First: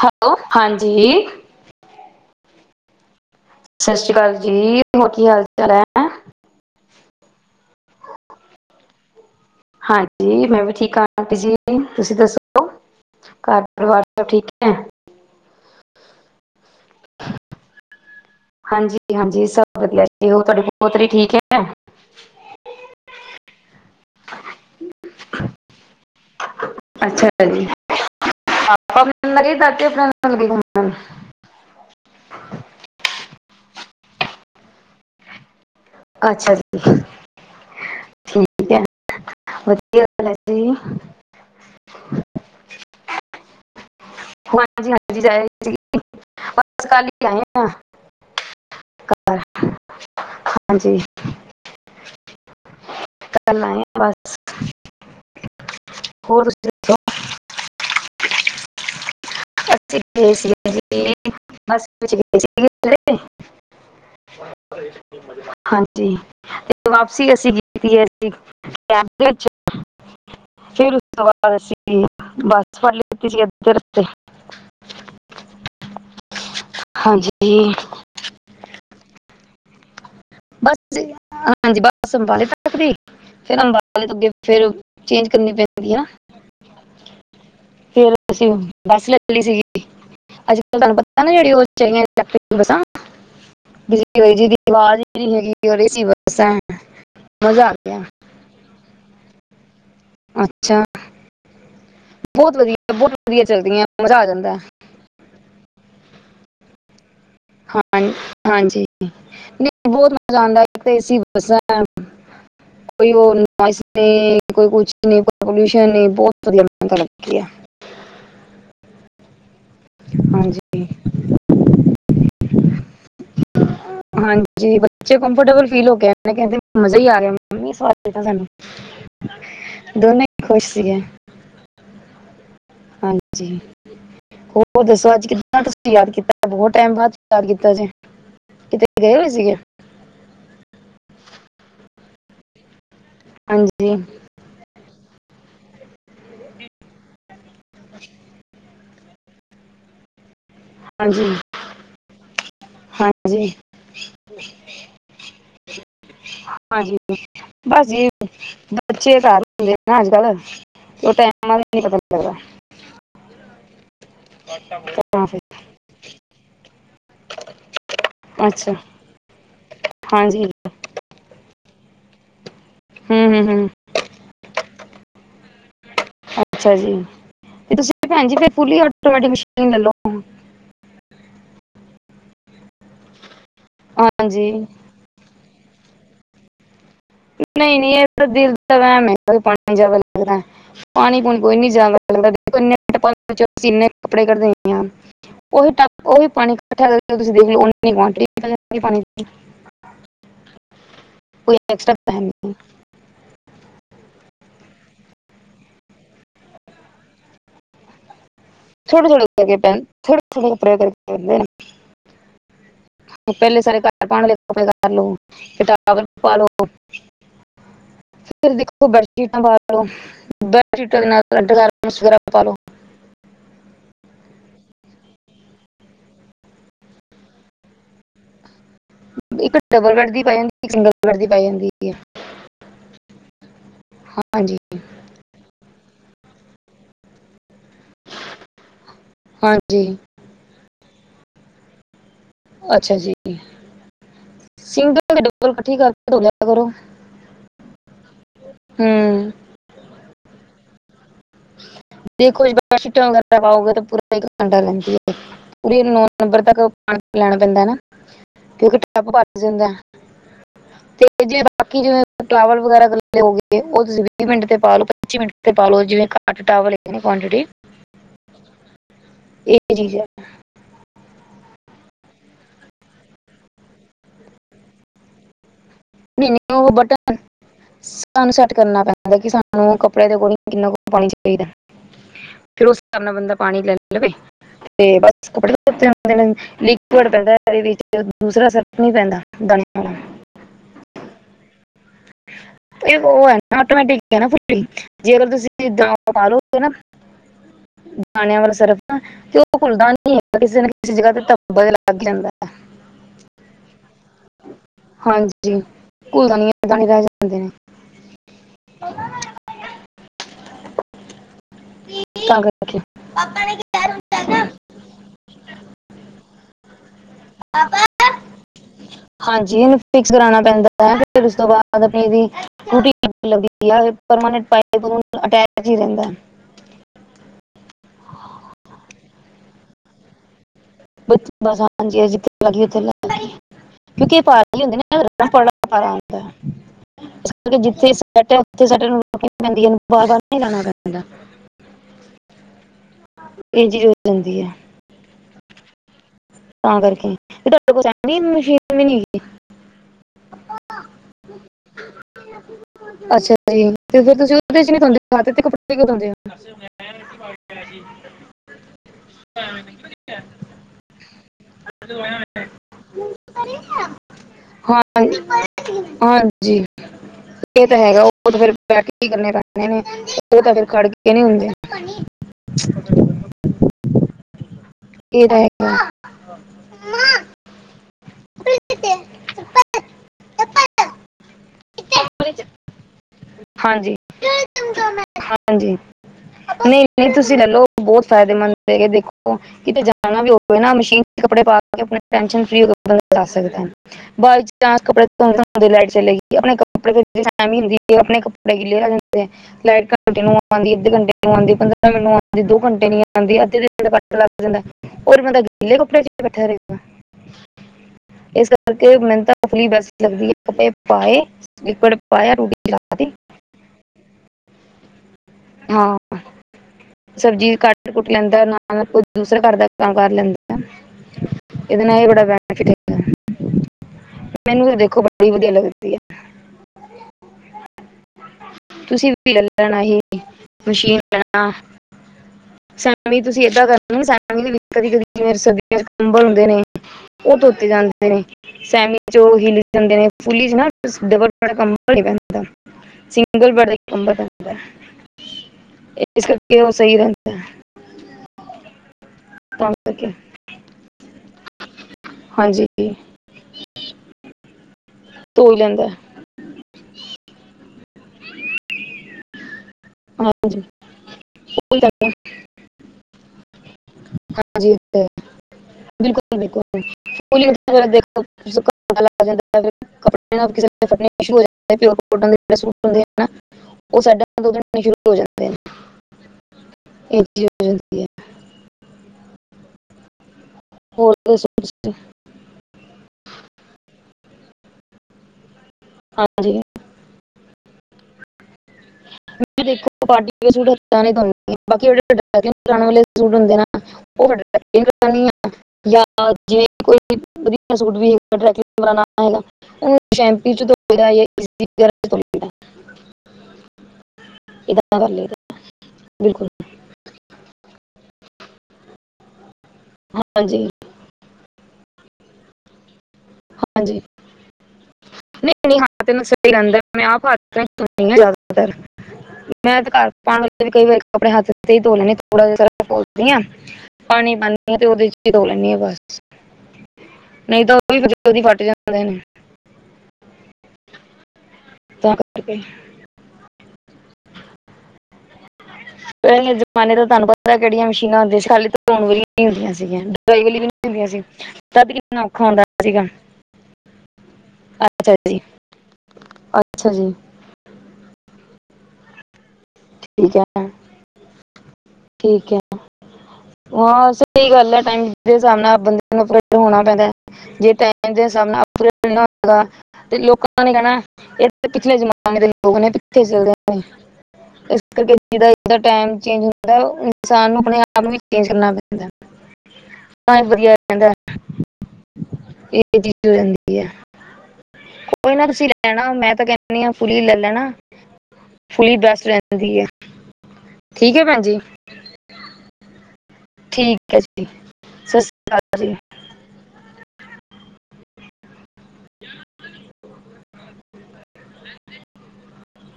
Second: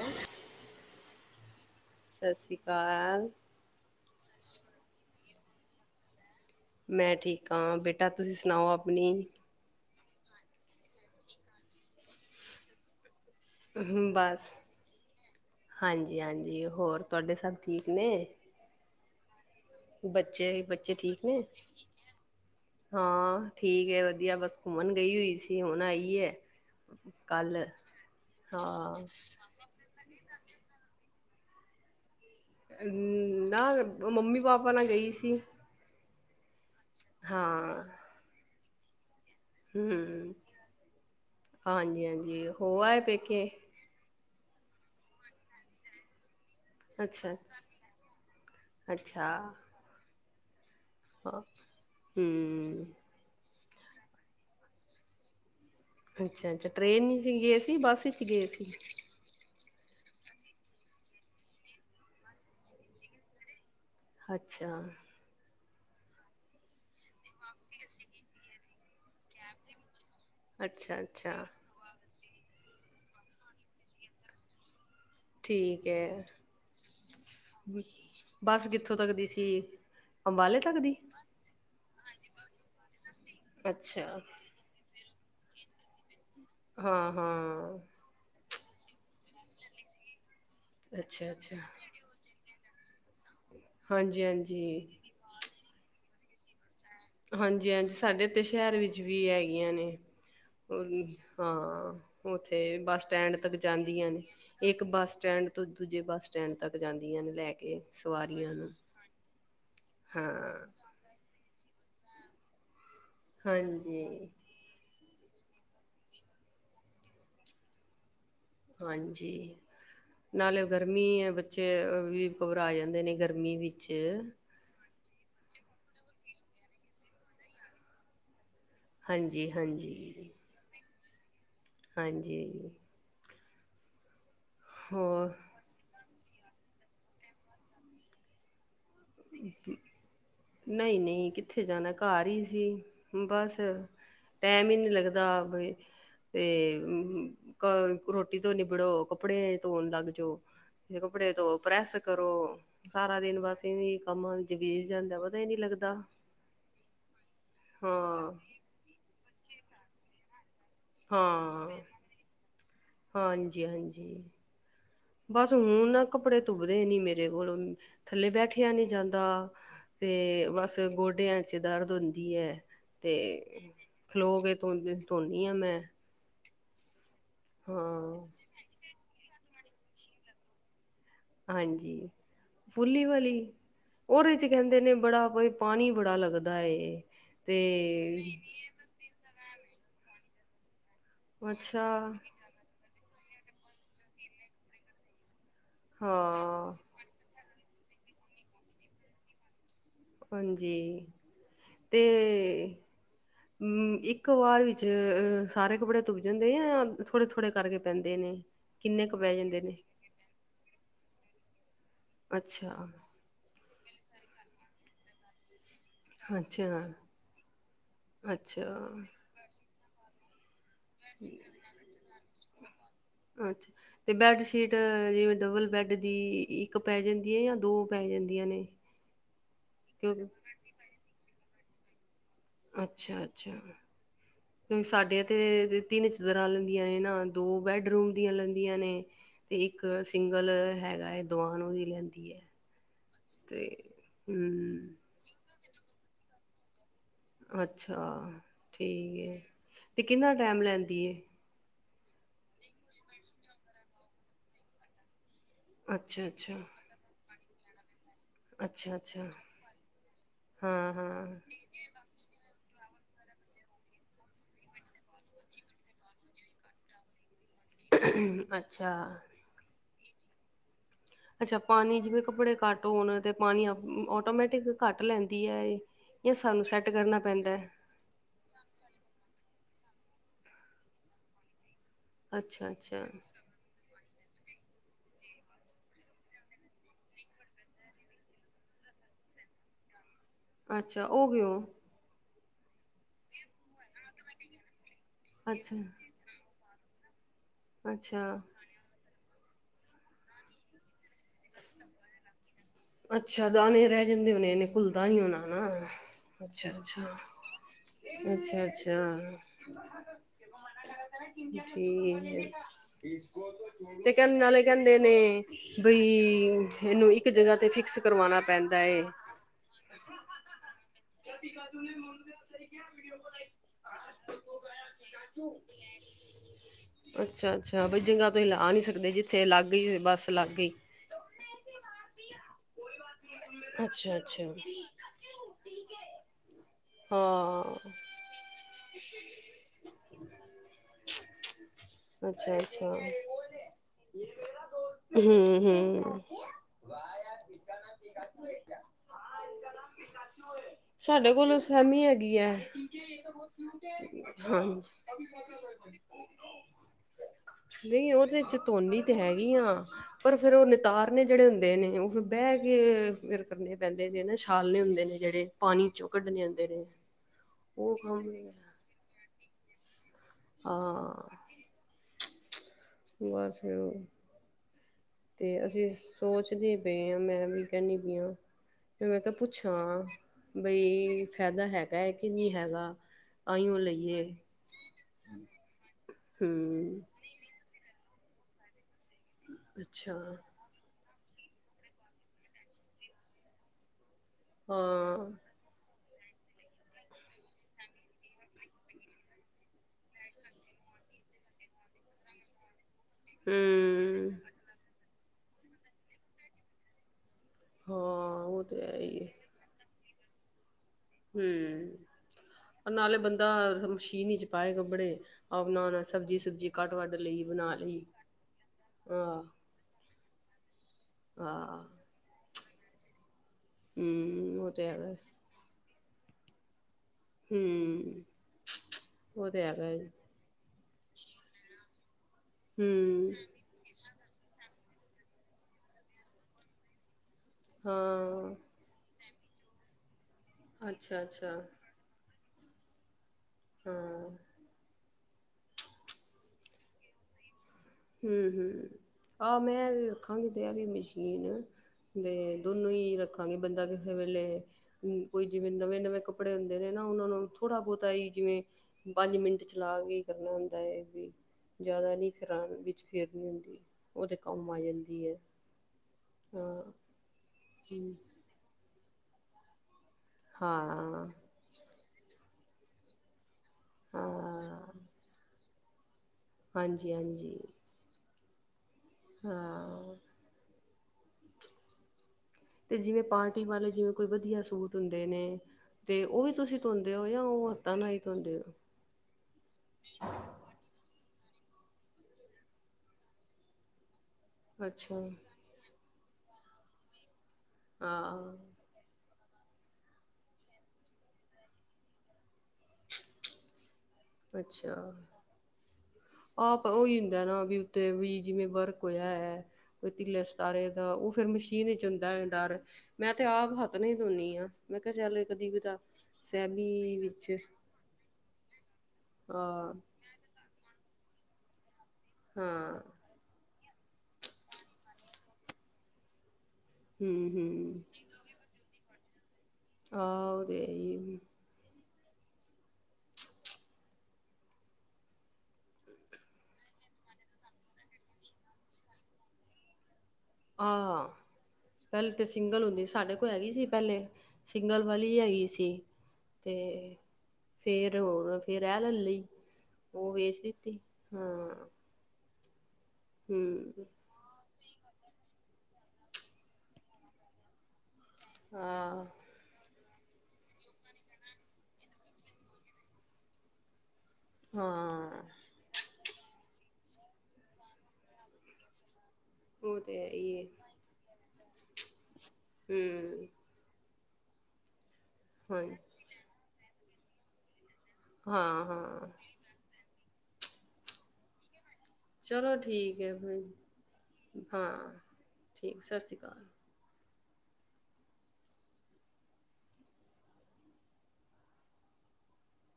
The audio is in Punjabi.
ਹੈਲੋ ਹਾਂਜੀ। ਸਤਿ ਸ੍ਰੀ ਅਕਾਲ। ਸਤਿ ਸ੍ਰੀ ਅਕਾਲ ਜੀ ਹੋਰ ਕੀ ਹਾਲ ਚਾਲ ਹੈ। ਮੈਂ ਠੀਕ ਹਾਂ ਬੇਟਾ ਤੁਸੀਂ ਸੁਣਾਓ ਆਪਣੀ। ਹਾਂਜੀ ਮੈਂ ਵੀ ਠੀਕ ਹਾਂ ਆਂਟੀ ਜੀ ਤੁਸੀਂ ਦੱਸੋ। ਘਰ ਪਰਿਵਾਰ ਸਭ ਠੀਕ ਬਸ ਹੈ ਹਾਂਜੀ, ਹਾਂਜੀ ਹੋਰ ਤੁਹਾਡੇ ਸਭ ਠੀਕ ਨੇ ਹਾਂਜੀ, ਹਾਂਜੀ ਸਭ ਵਧੀਆ ਜੀ ਹੋਰ ਬੱਚੇ ਤੁਹਾਡੇ ਬੱਚੇ ਪੋਤਰੀ ਠੀਕ ਨੇ ਹੈ। ਹਾਂ ਠੀਕ ਹੈ। ਵਧੀਆ ਬਸ ਘੁੰਮਣ ਗਈ ਹੋਈ ਸੀ ਹੁਣ ਆਈ। ਅੱਛਾ ਅੱਛ ਕੱਲ ਜੀ ਹਾਂ ਆਪ ਲਗੇ ਤਾਂਣੇ ਲਗੇ ਘੁੰਮਣ ਅ ਨਾ ਮੰਮੀ ਪਾਪਾ ਨਾਲ ਗਈ ਸੀ। ਅੱਛਾ ਜੀ। ਹਾਂ। ਠੀਕ ਹੈ। ਵਧੀਆ ਗੱਲ ਹਮ ਹੈ ਜੀ ਹਾਂਜੀ ਹਾਂਜੀ ਹੋ ਆਏ ਪੇਕੇ? ਹਾਂਜੀ ਹਾਂਜੀ ਜਾ ਆਈ ਸੀ। ਕੱਲ ਹੀ ਅੱਛਾ ਆਏ ਹ ਅੱਛਾ ਘਰ ਹਾਂਜੀ। ਹਾਂ ਹਮ। ਕੱਲ ਆਏ ਆ ਬਸ। ਹੋਰ ਅੱਛਾ, ਅੱਛਾ ਤੁਸੀਂ ਦੱਸੋ ਟ੍ਰੇਨ ਗਏ ਸੀ ਬੱਸ ਵਿਚ ਗਏ ਸੀ? ਅਸੀ ਗਏ ਸੀਗੇ ਜ ਬਸ ਚ ਗ ਸੀ। ਅੱਛਾ। ਹਾਂਜੀ। ਤੇ ਵਾਪਸੀ ਅਸੀਂ ਕੀਤੀ ਏ ਜੀ ਕੈਬ ਦੇ ਚ। ਅੱਛਾ, ਅੱਛਾ ਤੇ ਬੱਸ ਫੜ ਲੀਤੀ ਸੀ। ਅੱਧੇ ਰਸਤੇ ਠੀਕ ਹੈ। ਹਾਂਜੀ ਬੱਸ ਕਿੱਥੋਂ ਤੱਕ ਦੀ ਸੀ? ਅੰਬਾਲੇ ਤੱਕ ਦੀ? ਬਸ, ਹਾਂਜੀ ਬਸ ਅੰਬਾਲੇ ਤੱਕ ਦੀ। ਫੇਰ ਅੰਬਾਲੇ ਤੋਂ ਅੱਛਾ, ਅੱਗੇ ਫੇਰ ਚੇਂਜ ਕਰਨੀ ਪੈਂਦੀ ਏ ਨਾ। ਹਾਂ, ਹਾਂ ਫੇਰ ਅਸੀਂ ਬੱਸ ਲੈ ਲਈ ਸੀ ਗੀ। ਅੱਜ ਕੱਲ ਤੁਹਾਨੂੰ ਪੱਤਾ ਅੱਛਾ, ਨਾ ਜਿਹੜੀ ਅੱਛਾ। ਉਹ ਚਲਿਆਂ। ਬੱਸਾ ਹਾਂਜੀ, ਹਾਂਜੀ, [unintelligible] ਹਾਂਜੀ, ਹਾਂਜੀ, ਸਾਡੇ ਤੇ ਸ਼ਹਿਰ ਵਿੱਚ ਵੀ ਹੈਗੀਆਂ ਨੇ ਅੱਛਾ ਹਾਂ ਬਹੁਤ ਉੱਥੇ ਵਧੀਆ ਬੱਸ ਬਹੁਤ ਸਟੈਂਡ ਵਧੀਆ ਤੱਕ ਚੱਲਦੀਆਂ ਜਾਂਦੀਆਂ ਮਜ਼ਾ ਨੇ, ਆ ਜਾਂਦਾ ਹੈ। ਇੱਕ ਬੱਸ ਸਟੈਂਡ ਦੂਜੇ ਬੱਸ ਸਟੈਂਡ ਤੱਕ ਜਾਂਦੀਆਂ ਨੇ ਲੈ ਕੇ। ਹਾਂ ਸਵਾਰੀਆਂ ਨੂੰ। ਹਾਂਜੀ ਨਹੀਂ ਬਹੁਤ ਮਜਾ਼ ਆਂਦਾ। ਹਾਂ, ਏਸੀ ਬੱਸ ਐ ਕੋਈ ਉਹ ਨਾਈਸ ਨੇ। ਹਾਂਜੀ, ਕੋਈ ਕੁਛ ਨੀ, ਕੋਈ ਪੋਲਿਊਸ਼ਨ ਨੀ ਬਹੁਤ ਵਧੀਆ ਮ ਲੱਗੀ ਆ। ਹਾਂਜੀ। ਨਾਲੇ ਹਾਂਜੀ ਗਰਮੀ ਹੈ। ਬੱਚੇ ਵੀ ਘਬਰਾ ਜਾਂਦੇ ਨੇ ਗਰਮੀ ਵਿੱਚ। ਜੀ ਬੱਚੇ ਕੰਫਰਟੇਬਲ ਫੀਲ ਹੋ ਕੇ ਕਹਿੰਦੇ ਮਜ਼ਾ ਹੀ ਆ ਗਿਆ ਮੰ ਸਵਾਦਤਾ ਸਾਨੂੰ। ਹਾਂਜੀ, ਹਾਂਜੀ ਉਸ ਗਿਆ। ਹਾਂਜੀ। ਹਾਂਜੀ, ਹੋਰ ਦੱਸੋ ਅੱਜ ਕਿੱਦਾਂ ਤੁਸੀਂ ਯਾਦ ਕੀਤਾ ਬਹੁਤ ਟਾਈਮ ਬਾਅਦ ਯਾਦ ਕੀਤਾ ਦੇ, ਕਿਤੇ ਗਏ ਹੋਏ ਸੀਗੇ ਨਈ-ਨਈ ਕਿੱਥੇ ਜਾਣਾ ਘਰ ਈ ਸੀ। ਬਸ ਹਾਂਜੀ ਟੈਮ ਈ ਨੀ ਲੱਗਦਾ ਦੇ। ਤੇ ਕ ਰੋਟੀ ਤੋਂ ਨਿਬੜੋ ਕੱਪੜੇ ਧੋਣ ਲੱਗ ਜੋ ਹਾਂਜੀ ਕੱਪੜੇ ਧੋ, ਪ੍ਰੈਸ ਕਰੋ। ਸਾਰਾ ਦਿਨ ਹਾਂਜੀ ਬਸ ਵੀ ਕੰਮਾਂ ਵਿੱਚ ਬੀਤ ਜਾਂਦਾ ਪਤਾ ਈ ਨੀ ਲੱਗਦਾ। ਹਾਂਜੀ ਬਸ ਜੀ ਹਾਂ ਬੱਚੇ ਘਰ ਓਂਦੇ ਨਾ ਅੱਜ ਕੱਲ। ਉਹ ਟੈਮਾ ਦੀ ਹਾਂ ਨੀ ਪਤਾ ਲੱਗਦਾ। ਹਾਂਜੀ, ਹਾਂਜੀ। ਘਟਾ ਬਸ ਹੁਣ ਨਾ ਕੱਪੜੇ ਤੁੁੱਬਦੇ ਨੀ ਮੇਰੇ ਕੋਲ ਥੱਲੇ ਬੈਠਿਆ ਅੱਛਾ ਨੀ ਜਾਂਦਾ। ਹਾਂਜੀ ਤੇ ਬਸ ਗੋਡਿਆਂ ਚ ਦਰਦ ਹੁੰਦੀ ਐ। ਹੂੰ ਹੂੰ ਹੂੰ ਤੇ ਖਲੋ ਕੇ ਧੋਂ ਧੋਣੀ ਆ ਮੈਂ ਅੱਛਾ ਜੀ ਤੇ ਤੁਸੀਂ ਹਾਂ ਭੈਣ ਜੀ ਫਿਰ ਫੁਲੀ ਆਟੋਮੈਟਿਕ ਮਸ਼ੀਨ ਲੈਲੋ। ਹਾਂਜੀ ਫੁੱਲੀ ਵਾਲੀ ਉਹਦੇ ਚ ਹਾਂਜੀ ਕਹਿੰਦੇ ਨੇ ਬੜਾ ਬਈ ਪਾਣੀ ਬੜਾ ਲੱਗਦਾ ਏ। ਤੇ ਨਈ-ਨਈ ਇਹ ਤਾਂ ਦਿਲ ਦਾ ਵੈਮ ਏ। ਪਾਣੀ ਜਿਆਦਾ ਲੱਗਦਾ, ਪਾਣੀ-ਪੁਣੀ ਕੋਈ ਨੀ ਅੱਛਾ ਜਿਆਦਾ ਲੱਗਦਾ [inaudible] ਕੱਪੜੇ ਕੱਢ ਦੇਈ ਆ ਉਹੀ ਟਪ, ਉਹੀ ਪਾਣੀ ਹਾਂ ਕੱਠਿਆ ਕਰ ਤੁਸੀਂ ਦੇਖ ਲਓ [unintelligible] ਹਾਂਜੀ, ਕੋਈ ਐਕਸਟਰਾ ਤੇ ਤਾਂ ਹੈ ਨਹੀਂ ਮ ਇੱਕ ਵਾਰ ਵਿੱਚ ਅ ਸਾਰੇ ਕੱਪੜੇ ਧੁੱਪ ਜਾਂਦੇ ਯਾ ਥੋੜੇ-ਥੋੜੇ ਕਰਕੇ ਪੈਂਦੇ ਨੇ। ਕਿੰਨੇ ਕੁ ਛੋਟੇ-ਛੋਟੇ ਪੈ ਕਰਕੇ ਜਾਂਦੇ ਨੇ ਪੈਨ, ਛੋਟੇ-ਛੋਟੇ ਕਰਕੇ ਪਦੇ ਨੇ ਅੱਛਾ। ਪਹਿਲੇ ਸਾਰੇ ਘਰ ਪਾਣ ਆਲੇ ਕਪੜੇ ਕਰ ਲਓ। [unintelligible] ਪਾਲੋ ਅੱਛਾ ਫਿਰ ਅੱਛਾ ਦੇਖੋ ਬੈਡਸ਼ੀਟਾਂ ਪਾ ਪਾਲੋ, ਬੈਡਸੀ਼ਟਾ ਦੇ ਨਾਲ ਅਂਡਰਗਾਰਮੇਂਟਸ ਵਗੈਰਾ ਪਾ ਲੋ। ਅੱਛਾ। ਤੇ ਬੈਡਸ਼ੀਟ ਜਿਵੇਂ ਡਬਲ ਬੈਡ ਦੀ ਇੱਕ ਪੈ ਜਾਂਦੀ ਹੈ ਜਾਂ ਦੋ ਪੈ ਜਾਂਦੀਆਂ ਨੇ ਇੱਕ ਡਬਲ ਬੈਡ ਦੀ ਕਿਉਂਕਿ ਪੈ ਜਾਂਦੀ ਇੱਕ ਸਿੰਗਲ ਬੈਡ ਦੀ ਪਾਈ ਜਾਂਦੀ ਸੀ ਅੱਛਾ ਅੱਛਾ ਹੁਣ ਸਾਡੇ ਤਿੰਨ ਚਦਰਰਾਂ ਲੈਂਦੀਆਂ ਨੇ ਨਾ ਦੋ ਬੈਡਰੂਮ ਦੀਆਂ ਲੈਂਦੀਆਂ ਨੇ ਤੇ ਇੱਕ ਹਾਂਜੀ ਸਿੰਗਲ ਹੈਗਾ ਹੈ ਦਵਾਨ ਉਹਦੀ ਲੈਂਦੀ ਹੈ ਅੱਛਾ ਜੀ ਅਤੇ ਚਲ ਠੀਕ ਅੱਛਾ ਠੀਕ ਹੂੰ ਹੈ ਤੇ ਕਿੰਨਾ ਟੈਮ ਲੈਂਦੀ ਜੇ ਕੁ ਬਾਬਾ ਛੁਟੀਆਂ ਵਗੈਰਾ ਪਾਓਗੇ ਤਾਂ ਪੂਰਾ ਹੀਡ ਰਹਿੰਦੀ ਹੈ ਪੂਰੀ ਨੂੰ ਨੌ ਅੱਛਾ ਨੰਬਰ ਤੱਕ ਅੱਛਾ ਪਾ ਲੈਣਾ ਪੈਂਦਾ ਹਨਾ ਕਿਉਂਕਿ ਅੱਛਾ ਟੱਪ ਅੱਛਾ ਭਰ ਜਾਂਦਾ ਹਾਂ ਤੇ ਹਾਂ ਜੇ ਬਾਕੀ ਜਿਵੇਂ ਟਾਵਲ ਵਗੈਰਾ ਹੋ ਗਏ ਉਹ ਤੁਸੀਂ ਵੀਹ ਮਿੰਟ ਤੇ ਪਾਲਓ ਪੱਚੀ ਮਿੰਟ ਤੇ ਪਾਲਓ ਜਿਵੇਂ ਕਾਟ ਟਾਵਲ [unintelligible] ਅੱਛਾ ਇਹ ਚੀਜ਼ ਹੈ ਅੱਛਾ ਪਾਣੀ ਜਿਵੇਂ ਕੱਪੜੇ ਘੱਟ ਹੋਣ ਤੇ ਪਾਣੀ ਅ ਆਟੋਮੈਟਿਕ ਘੱਟ ਲੈਂਦੀ ਐ। ਨਹੀਂ ਯਾ ਨਹੀਂ ਸਾਨੂੰ ਉਹ ਸੈਟ ਬਟਨ ਕਰਨਾ ਪੈਂਦਾ ਐ। ਸਾਨੂੰ ਸੈਟ ਕਰਨਾ ਪੈਂਦਾ ਕਿ ਸਾਨੂੰ ਕੱਪੜੇ ਦੇ ਕੋਰਡਿਂਗ ਕਿੰਨਾ ਕੁ ਪਾਣੀ ਚਾਈਦਾ। ਫਿਰ ਅੱਛਾ ਉਸ ਹਿਸਾਬ ਅੱਛਾ ਨਾਲ ਬੰਦਾ ਪਾਣੀ ਲੈ ਲਵੇ, ਤੇ ਬਸ ਕੱਪੜੇ ਧੁਪ ਜਾਨ। [unintelligible] ਲਿਕਵਡ ਪੈਂਦਾ ਇਹਦੇ ਵਿੱਚ ਦੂਸਰਾ ਸਰਫ ਨੀ ਪੈਂਦਾ ਦਾਨੇਆ ਆਲਾ। ਅੱਛਾ, ਓ ਕਯੋਂ? ਇਹ ਉਹ ਹੈ ਨਾ ਆਟੋਮੈਟਿਕ ਐ ਨਾ [unintelligible] ਜੇ ਅਗਰ ਤੁਸੀਂ ਅੱਛਾ [unintelligible] ਪਾ ਲੋਗੇਨਾ ਦਾਣਿਆਂ ਅੱਛਾ ਵਾਲਾ ਸਰਫ ਨਾ ਤੇ ਉਹ ਘੁਲਦਾ ਨੀ ਹੈਗਾ ਕਿਸੇ ਨਾ ਕਿਸੇ ਜਗਾ ਤੇ ਧਬ ਲਗ ਜਾਂਦਾ ਹੈ। ਅੱਛਾ ਦਾਣੇ ਰਹਿ ਜਾਂਦੇ ਹੋਣੇ ਇਹਨੇ ਘੁੱਲਦਾ ਹੀ ਹੋਣਾ ਹਾਂਜੀ ਨਾ ਘੁਲਦਾ ਨਹੀਂ ਹੈ, ਅੱਛਾ, ਦਾਣੇ ਰਹਿ ਅੱਛਾ। ਜਾਂਦੇ ਨੇ ਅੱਛਾ, ਅੱਛਾ। ਤਾਂ ਠੀਕ। ਕਰਕੇ ਤੇ ਕਹਿਣ ਨਾਲੇ ਕਹਿੰਦੇ ਨੇ ਬਈ ਇਹਨੂੰ ਇੱਕ ਜ ਤੇ ਫਿਕਸ ਕਰਵਾਉਣਾ ਪੈਂਦਾ ਹੇ। ਹਾਂਜੀ ਇਹਨੂੰ ਫਿਕਸ ਕਰਾਉਣਾ ਪੈਂਦਾ ਹੈ ਫਿਰ ਉਸ ਤੋਂ ਬਾਅਦ ਆਪਣੀ ਇਹਦੀ ਸਕੂ ਪਰਮਾਨੰਦ ਪਾਇਆ ਕਰੋ ਅਟੈਚ ਹੀ ਰਹਿੰਦਾ। ਅੱਛਾ, ਅੱਛਾ ਬ ਜਗਾ ਤੁਸੀਂ ਹੀਲਾ ਨਹੀਂ ਸਕਦੇ ਜਿੱਥੇ ਲੱਗ ਗਈ ਬੱਸ ਲੱਗ ਗਈ। ਬੱਚ ਬਸ ਹਾਂਜੀ ਅ ਅੱਛਾ ਕਿਉਂਕਿ ਇਹ ਅੱਛਾ। ਪਾਰੀ ਹੁੰਦੇ ਪ ਹੁੰਦਾ ਇਸ ਕਰਕੇ ਹਾਂ ਜਿੱਥੇ ਅਸੀਂ ਬੈਠੇ ਉਥੇ ਸਾਡੇ ਰਕ ਨ ਪੈਂਦੀ ਬਾਰ ਵਾਰ ਨਹੀਂ ਲਾਣਾ ਪੈ ਪੈਂਦਾ। ਅੱਛਾ, ਅੱਛਾ। ਇਹ ਚੀਜ਼ ਹੋ ਜਾਂਦੀ ਹੈ ਹਮ, ਹਮ ਤਾਂ ਕਰਕੇ ਤੁਹਾਡੇ ਕੋਲ ਸਹਿਮੀ ਮਸ਼ੀਨ ਵੀ ਨੀ ਸਾਡੇ ਕੋਲੋਂ ਸਹਿਮੀ ਹੈਗੀ ਹੈ। ਅੱਛਾ ਫ ਤੁਸੀਂ ਉਹ ਚ ਹਾਂਜੀ। ਤੌਦੇ ਕਪੜੇਦੇ ਨਹੀਂ ਉਹਦੇ ਚ ਤੋਨੀ ਤੇ ਹੈਗੀ ਆ। ਪਰ ਫਿਰ ਉਹ ਨਿਤਾਰਨੇ ਜਿਹੜੇ ਹੁੰਦੇ ਨੇ ਉਹ ਫਿਰ ਬਹਿ ਕੇ ਫਿਰ ਕਰਨੇ ਪੈਂਦੇ ਨਾ ਹੋ ਛਾਲਣੇੇ ਹਾਂ ਹੁੰਦੇ ਨੇ ਜਿਹੜੇ ਪਾਣੀ ਚੋਂ ਕੱਢਣ ਹਾਂਜੀ ਇਹ ਤਾਂ ਹੈਗਾ ਉਹ ਫਿਰ ਕਰਨੇ ਪੈਣੇ ਨੇ ਉਹ ਤਾਂ ਫਿਰ ਖੜ ਕੇ ਨੀ ਹਾਂ ਹੁੰਦੇ। ਬਸ ਫਿਰ ਉਹ ਇਹ ਤਾਂ ਤੇ ਹੈਗਾ ਅਸੀਂ ਸੋਚਦੇ ਪਏ ਹਾਂ ਮੈਂ ਵੀ ਕਹਿੰਦੀ ਪਈ ਹਾਂ। ਫ ਮੈਂ ਕਿਹਾ ਪੁੱਛਾਂ ਬਈ ਫਾਇਦਾ ਹੈਗਾ ਹੈ ਕਿ ਨਹੀਂ ਹੈਗਾ। ਆਈ ੳ ਹਾਂਜੀ ਲਈਏ। ਹਾਂਜੀ, ਨਹੀਂ ਹੂੰ ਨਹੀਂ। ਤੁਸੀਂ ਲੈਲੋ ਬਹੁਤ ਫ਼ਾਇਦੇਮੰਦ ਹੈਗੀ ਦੇਖੋ ਕਿਤੇ ਅੱਛਾ ਜਾਣਾ ਵੀ ਹੋਵੇ ਨਾ ਮਸ਼ੀਨ ਕੱਪੜੇ ਪਾ ਕੇ ਆਪਣੇ ਟੇਨਸ਼ਨ ਫ੍ਰੀ ਹੋ ਕੇ ਬੰਦਾ ਪਾ ਸਕਦਾ ਬਾਈ ਚਾਂਸ ਕੱਪੜੇ ਹਾਂ ਧੋ ਲਾਈਟ ਚਲੇ ਗਈ ਆਪਣੇ ਕੱਪੜੇ ਹੁੰਦੀ ਆਪਣੇ ਕੱਪੜੇ ਗਿਲੇ ਲਾਈਟ ਘੰਟੇ ਨੂੰ ਆਉਂਦੀ ਅੱਧ ਘੰਟੇ ਨੂੰ ਆਉਂਦੀ ਪੰਦਰਾਂ ਘਟ ਨੂੰ ਆਉਂਦੀ ਦੋ ਘੰਟੇ ਨੀ ਆਦੀ ਆਦੀ ਅੱਧੇ ਦਿਨ ਦਾ ਕਟ ਹੂੰ ਲੱਗ ਜਾਂਦਾ ਉਹ ਰ ਬੰਦਾ ਗਿੱਲੇ ਕੱਪੜੇ ਚ ਬੈਠਾ ਰਹੇ ਗਾ ਹਾਂ ਇਸ ਉਹ ਤੇ ਕਰਕੇ ਹੈ ਹੀ ਮਿਹਨਤਾ ਹੈ। ਫੂਲੀ ਬੇਸਟ ਲਗਦੀ ਹੈ ਕੱਪੜੇ ਪਾਏ ਲਿਕਵਡ ਪਾਇਆ ਟੂਟੀ ਚਲਾਤੀ। ਦਰ [unintelligible] ਮਸ਼ੀਨ ਚ ਪਾਏ ਕੱਪੜੇ ਆਓ ਹਾਂ ਬਣਾਣਾ ਸਬਜ਼ੀ ਸੁਬਜੀ ਕੱਟ ਵੱਟ ਲਈ ਬਣਾ ਲਈ ਮਤ ਦੂਸਰੇ ਹਾਂ ਘਰ ਦਾ ਕੰਮ ਕਰ ਲੈਂਦੇ ਆ ਹਾਂ ਇਹਦੇ ਨਾਲ ਇਹ ਬੜਾ ਬੈਨੀਫਿਟ ਹਮ ਮੈਨੂੰ ਉਹ ਤਾਂ ਤੇ ਦੇਖੋ ਹੈਗਾ ਬੜੀ ਹੀ ਵਧੀਆ ਲੱਗਦੀ ਹੈ ਹਮ ਤੁਸੀਂ ਵੀਰ ਉਹ ਤੇ ਲੈਣਾ ਹੈਗਾ ਸੀ, ਮਸ਼ੀਨ ਲੈਣਾ ਸਾਡੇ ਲਈ ਹਮ ਤੁਸੀਂ ਏਦਾਂ ਕਰਨੀ ਸਵ ਕਦੀ- ਕਦੀ ਜਿਵੇਂ ਸਰਦੀਆਂ ਦੇ ਕੰਬਲ ਹੁੰਦੇ ਨੇ ਉਹ ਧੋਤੇ ਜਾਂਦੇ ਨੇ ਹਾਂ ਸ ਜੋ ਉਹ ਹਿੱਲੀ ਜਾਂਦੇ ਨੇ ਫੁਲੀ ਸੀਨਾ ਅੱਛਾ ਡਬਲ ਅੱਛਾ ਕੰਮ ਨੀ ਪੈਂਦਾ ਡਬਲ ਬੇਡ ਦਾ ਇਕ ਕੰਬਲ ਹਾਂ ਪਹਿਨਦੇ ਇਸ ਕਰਕੇ ਉਹ ਸਹੀ ਰਹਿੰਦਾ ਹਮ ਹਮ ਆਹ ਤਾਂ ਮੈਂ ਕਰਕੇ ਰੱਖਾਂਗੀ ਤੇ ਆ ਵੀ ਮਸ਼ੀਨ। ਦੇ ਹਾਂਜੀ ਦੋਨੋਂ ਹੀ ਰੱਖਾਂਗੇ ਬੰਦਾ ਕਿਸੇ ਵੇਲੇ ਕੋਈ ਧੋ ਹੀ ਜਿਵੇਂ ਲੈਂਦਾ ਹੈ। ਨਵੇਂ ਨਵੇਂ ਕੱਪੜੇ ਕੱਪੜੇ ਹੁੰਦੇ ਨੇ ਨਾ ਉਹਨਾਂ ਨੂੰ ਥੋੜਾ ਬਹੁਤਾ ਹੀ ਜਿਵੇਂ ਪੰਜ ਮਿੰਟ ਚਲਾ ਕੇ ਕਰਨਾ ਹਾਂਜੀ ਹੁੰਦਾ ਹੈ ਵੀ ਧੋ ਹੀ ਲੈਂਦਾ ਹੈ। ਜ਼ਿਆਦਾ ਨਹੀਂ ਕਰਾਉਣ ਵਿੱਚ ਫੇਰ ਨੀ ਹੁੰਦੀ ਉਹਦੇ ਹਾਂਜੀ ਕੰਮ ਉਹ ਆ ਤੇ ਜਾਂਦੀ ਹੈ ਬਿਲਕੁੱਲ ੱੜ ਫਟ ਹਾਂ ਸ਼ੁਰੂ [unintelligible] ਕੋਹ ਹਾਂ ਸੂਟ ਹੁੰ ਉਹ ਸਾਡੇ ਦੋ ਹਾਂ ਦਿਨਣੇ ਸ਼ੁਰੂ ਹੋ ਜਾਂਦੇ [unintelligible] ਇਹ ਚੀਜ਼ ਹਾਂਜੀ-ਹਾਂਜੀ। ਹੋ ਜਾਂਦੀ ਹੈ ਹਾਂ ਹੋਰ ਤੇ ਜਿਵੇਂ ਪਾਰਟੀ ਵਾਲੇ ਜਿਵੇਂ ਕੋਈ ਵਧੀਆ ਸੂਟ ਹੁੰਦੇ ਨੇ ਤੇ ਉਹ ਹਾਂਜੀ ਵੀ ਤੁਸੀਂ ਧੋਂਦੇ ਹੋ ਜਾਂ ਉਹ ਹੱਥਾਂ ਨਾਲ ਹੀ ਧੋਂਦੇ ਹੋ ਦੇਖੋ ਪਾਰਟੀ ਸੂਟ ਸਾਰੇ ਧੋਦੇਂ ਹਾਂ ਬਾਕੀ ਜਿਹੜੇ ਆਉਣ ਜਾਣ ਵਾਲੇ ਸੂਟ ਹੁੰਦੇ ਨਾ ਉਹ ਅੱਛਾ ਆ ਜਾਂ ਜਿਵੇਂ ਕੋਈ ਵਧੀਆ ਸੂਟ ਹਾਂ ਵੀਗਾ ਹਨਾ ਉਹਨੂੰ ਸ਼ਪੀ ਚ ਲਈਦਾ [unintelligible] [unintelligible] ਅੱਛਾ ਇਹਦਾਂ ਕਰ ਲਈ, ਬਿਲਕੁਲ ਆਪ ਉਹੀ ਹੁੰਦਾ ਨਾ ਵੀ ਉੱਥੇ ਵੀ ਜਿਵੇਂ ਵਰਕ ਹੋਇਆ ਹੈ ਤੀਲੇ ਹਾਂਜੀ ਸਿਤਾਰੇ ਉਹ ਫਿਰ ਮਸ਼ੀਨ ਚ ਹੁੰਦਾ ਹੈ ਡਰ ਮੈਂ ਤੇ ਆਪ ਹਾਂਜੀ ਹੱਥ ਨਾਲ ਧੋਂਦੀ ਆਂ ਮੈਂ ਕਿਹਾ ਚੱਲ ਕਦੀ ਵੀ ਤਾਂ ਸਹਿਬੀ ਵਿੱਚ ਜ਼ਿਆਦਾਤਰ ਮੈਂ ਤੇ ਹਾਂ ਘਰ ਪਾਉਣ ਵਾਲੇ ਵੀ ਕਈ ਵਾਰੀ ਕੱਪੜੇ ਹੱਥ ਨਾਲ ਧੋ ਲੈੇਦੀਂ ਥੋੜ੍ਹਾ ਜਿਹਾ ਸਰਫ ਹਾਂ ਘੋਲਦੀ ਹਾਂ ਪਾਣੀ ਪਾਉਂਦੀ ਤੇ ਉਹਦੇ ਚ ਹੀ ਧੋ ਲੈਂਦੀ ਹਾਂ ਬਸ ਹੂੰ ਨਹੀਂ ਤਾਂ ਉਹ ਹੂੰ ਵੀ ਕਦੀ ਫੱਟ ਜਾਂਦੇ ਨੇ ਆਹ ਉਹ ਦੇ ਤਾਂ ਕਰਕੇ ਪ ਜਮਾਨੇ ਦਾ ਤਾਂ ਤੁਹਾਨੂੰ ਪਤਾ ਕਿਹੜੀਆਂ ਮਸ਼ੀਨਾਂ ਹੁੰਦੀਆਂ ਸੀ ਖਾਲੀ ਧੋਣ ਵਾਲੀਆਂ ਨਹੀਂ ਹੁੰਦੀਆਂ ਸੀਗੀਆਂ ਡਰਾਈ ਵਾਲੀ ਵੀ ਨਹੀਂ ਹੁੰਦੀਆਂ ਸੀ ਆਹ, ਤਦ ਕਿੰਨਾ ਪਹਿਲੇ ਔਖਾ ਤਾਂ ਹੁੰਦਾ ਸਿੰਗਲ ਸੀਗਾ ਹੁੰਦੀ ਸੀ ਸਾਡੇ ਕੋਲ ਹੈਗੀ ਸੀ ਪਹਿਲੇ ਸਿੰਗਲ ਅੱਛਾ ਵਾਲੀ ਜੀ ਹੈਗੀ ਸੀ ਤੇ ਅੱਛਾ ਜੀ ਫੇਰ ਹੋਰ ਲੈ ਲਈ ਉਹ ਠੀਕ ਵੇਚ ਹੈ ਦਿੱਤੀ ਹਾਂ ਠੀਕ ਹੈ ਹੂੰ ਹਾਂ ਸਹੀ ਗੱਲ ਆ ਟਾਈਮ ਦੇ ਹਿਸਾਬ ਨਾਲ ਬੰਦੇ ਨੂੰ ਹੋਣਾ ਪੈਂਦਾ ਜੇ ਕਹਿੰਦੇ ਸਾਬ ਅ੍ਰਲ ਹਾਂ ਹੋਗਾ ਤੇ ਲੋਕਾਂ ਨੇ ਕਹਿਣਾ ਇਹ ਪਿਛਲੇ ਜਮਾਨੇ ਦੇ ਲੋਕ ਨੇ ਪਿੱਛੇ ਚਲਦੇ ਨੇ ਇਸ ਕਰਕੇ ਜਿਸ ਹਾਂ ਤਰਾਂ ਟਾਈਮ ਚੇਂਜ ਹੁੰਦਾ ਇਨਸਾਨ ਨੂੰ ਆਪਣੇ ਆਪ ਹੀ। ਚੇਂਜ ਕਰਨਾ ਪੈਂਦਾ ਉਹ ਤੇ ਹੈ ਤਾਂਹੀ ਵਧੀਆ ਰਹਿੰਦਾ ਇਹ ਚੀਜ਼ ਹੋ ਹੀ ਜਾਂਦੀ ਕੋਈ ਨਾ ਤੁਸੀਂ ਹਮ ਹਾਂ ਲੈਣਾ ਮੈਂ ਤਾਂ ਕਹਿੰਦੀ ਆ ਫੁਲੀ ਲੈ ਲੈਣਾ ਹਾਂ ਫੁਲੀ ਬੈਸਟ ਹਾਂ ਰਹਿੰਦੀ ਹੈ ਠੀਕ ਹੈ ਭੈਣ ਜੀ ਚਲੋ ਠੀਕ ਹੈ ਫਿਰ, ਠੀਕ ਹੈ ਜੀ ਸਤਿ ਹਾਂ ਸ਼੍ਰੀ ਅਕਾਲ ਜੀ ਠੀਕ ਸਤਿ ਸ਼੍ਰੀ ਅਕਾਲ। [inaudible] [inaudible]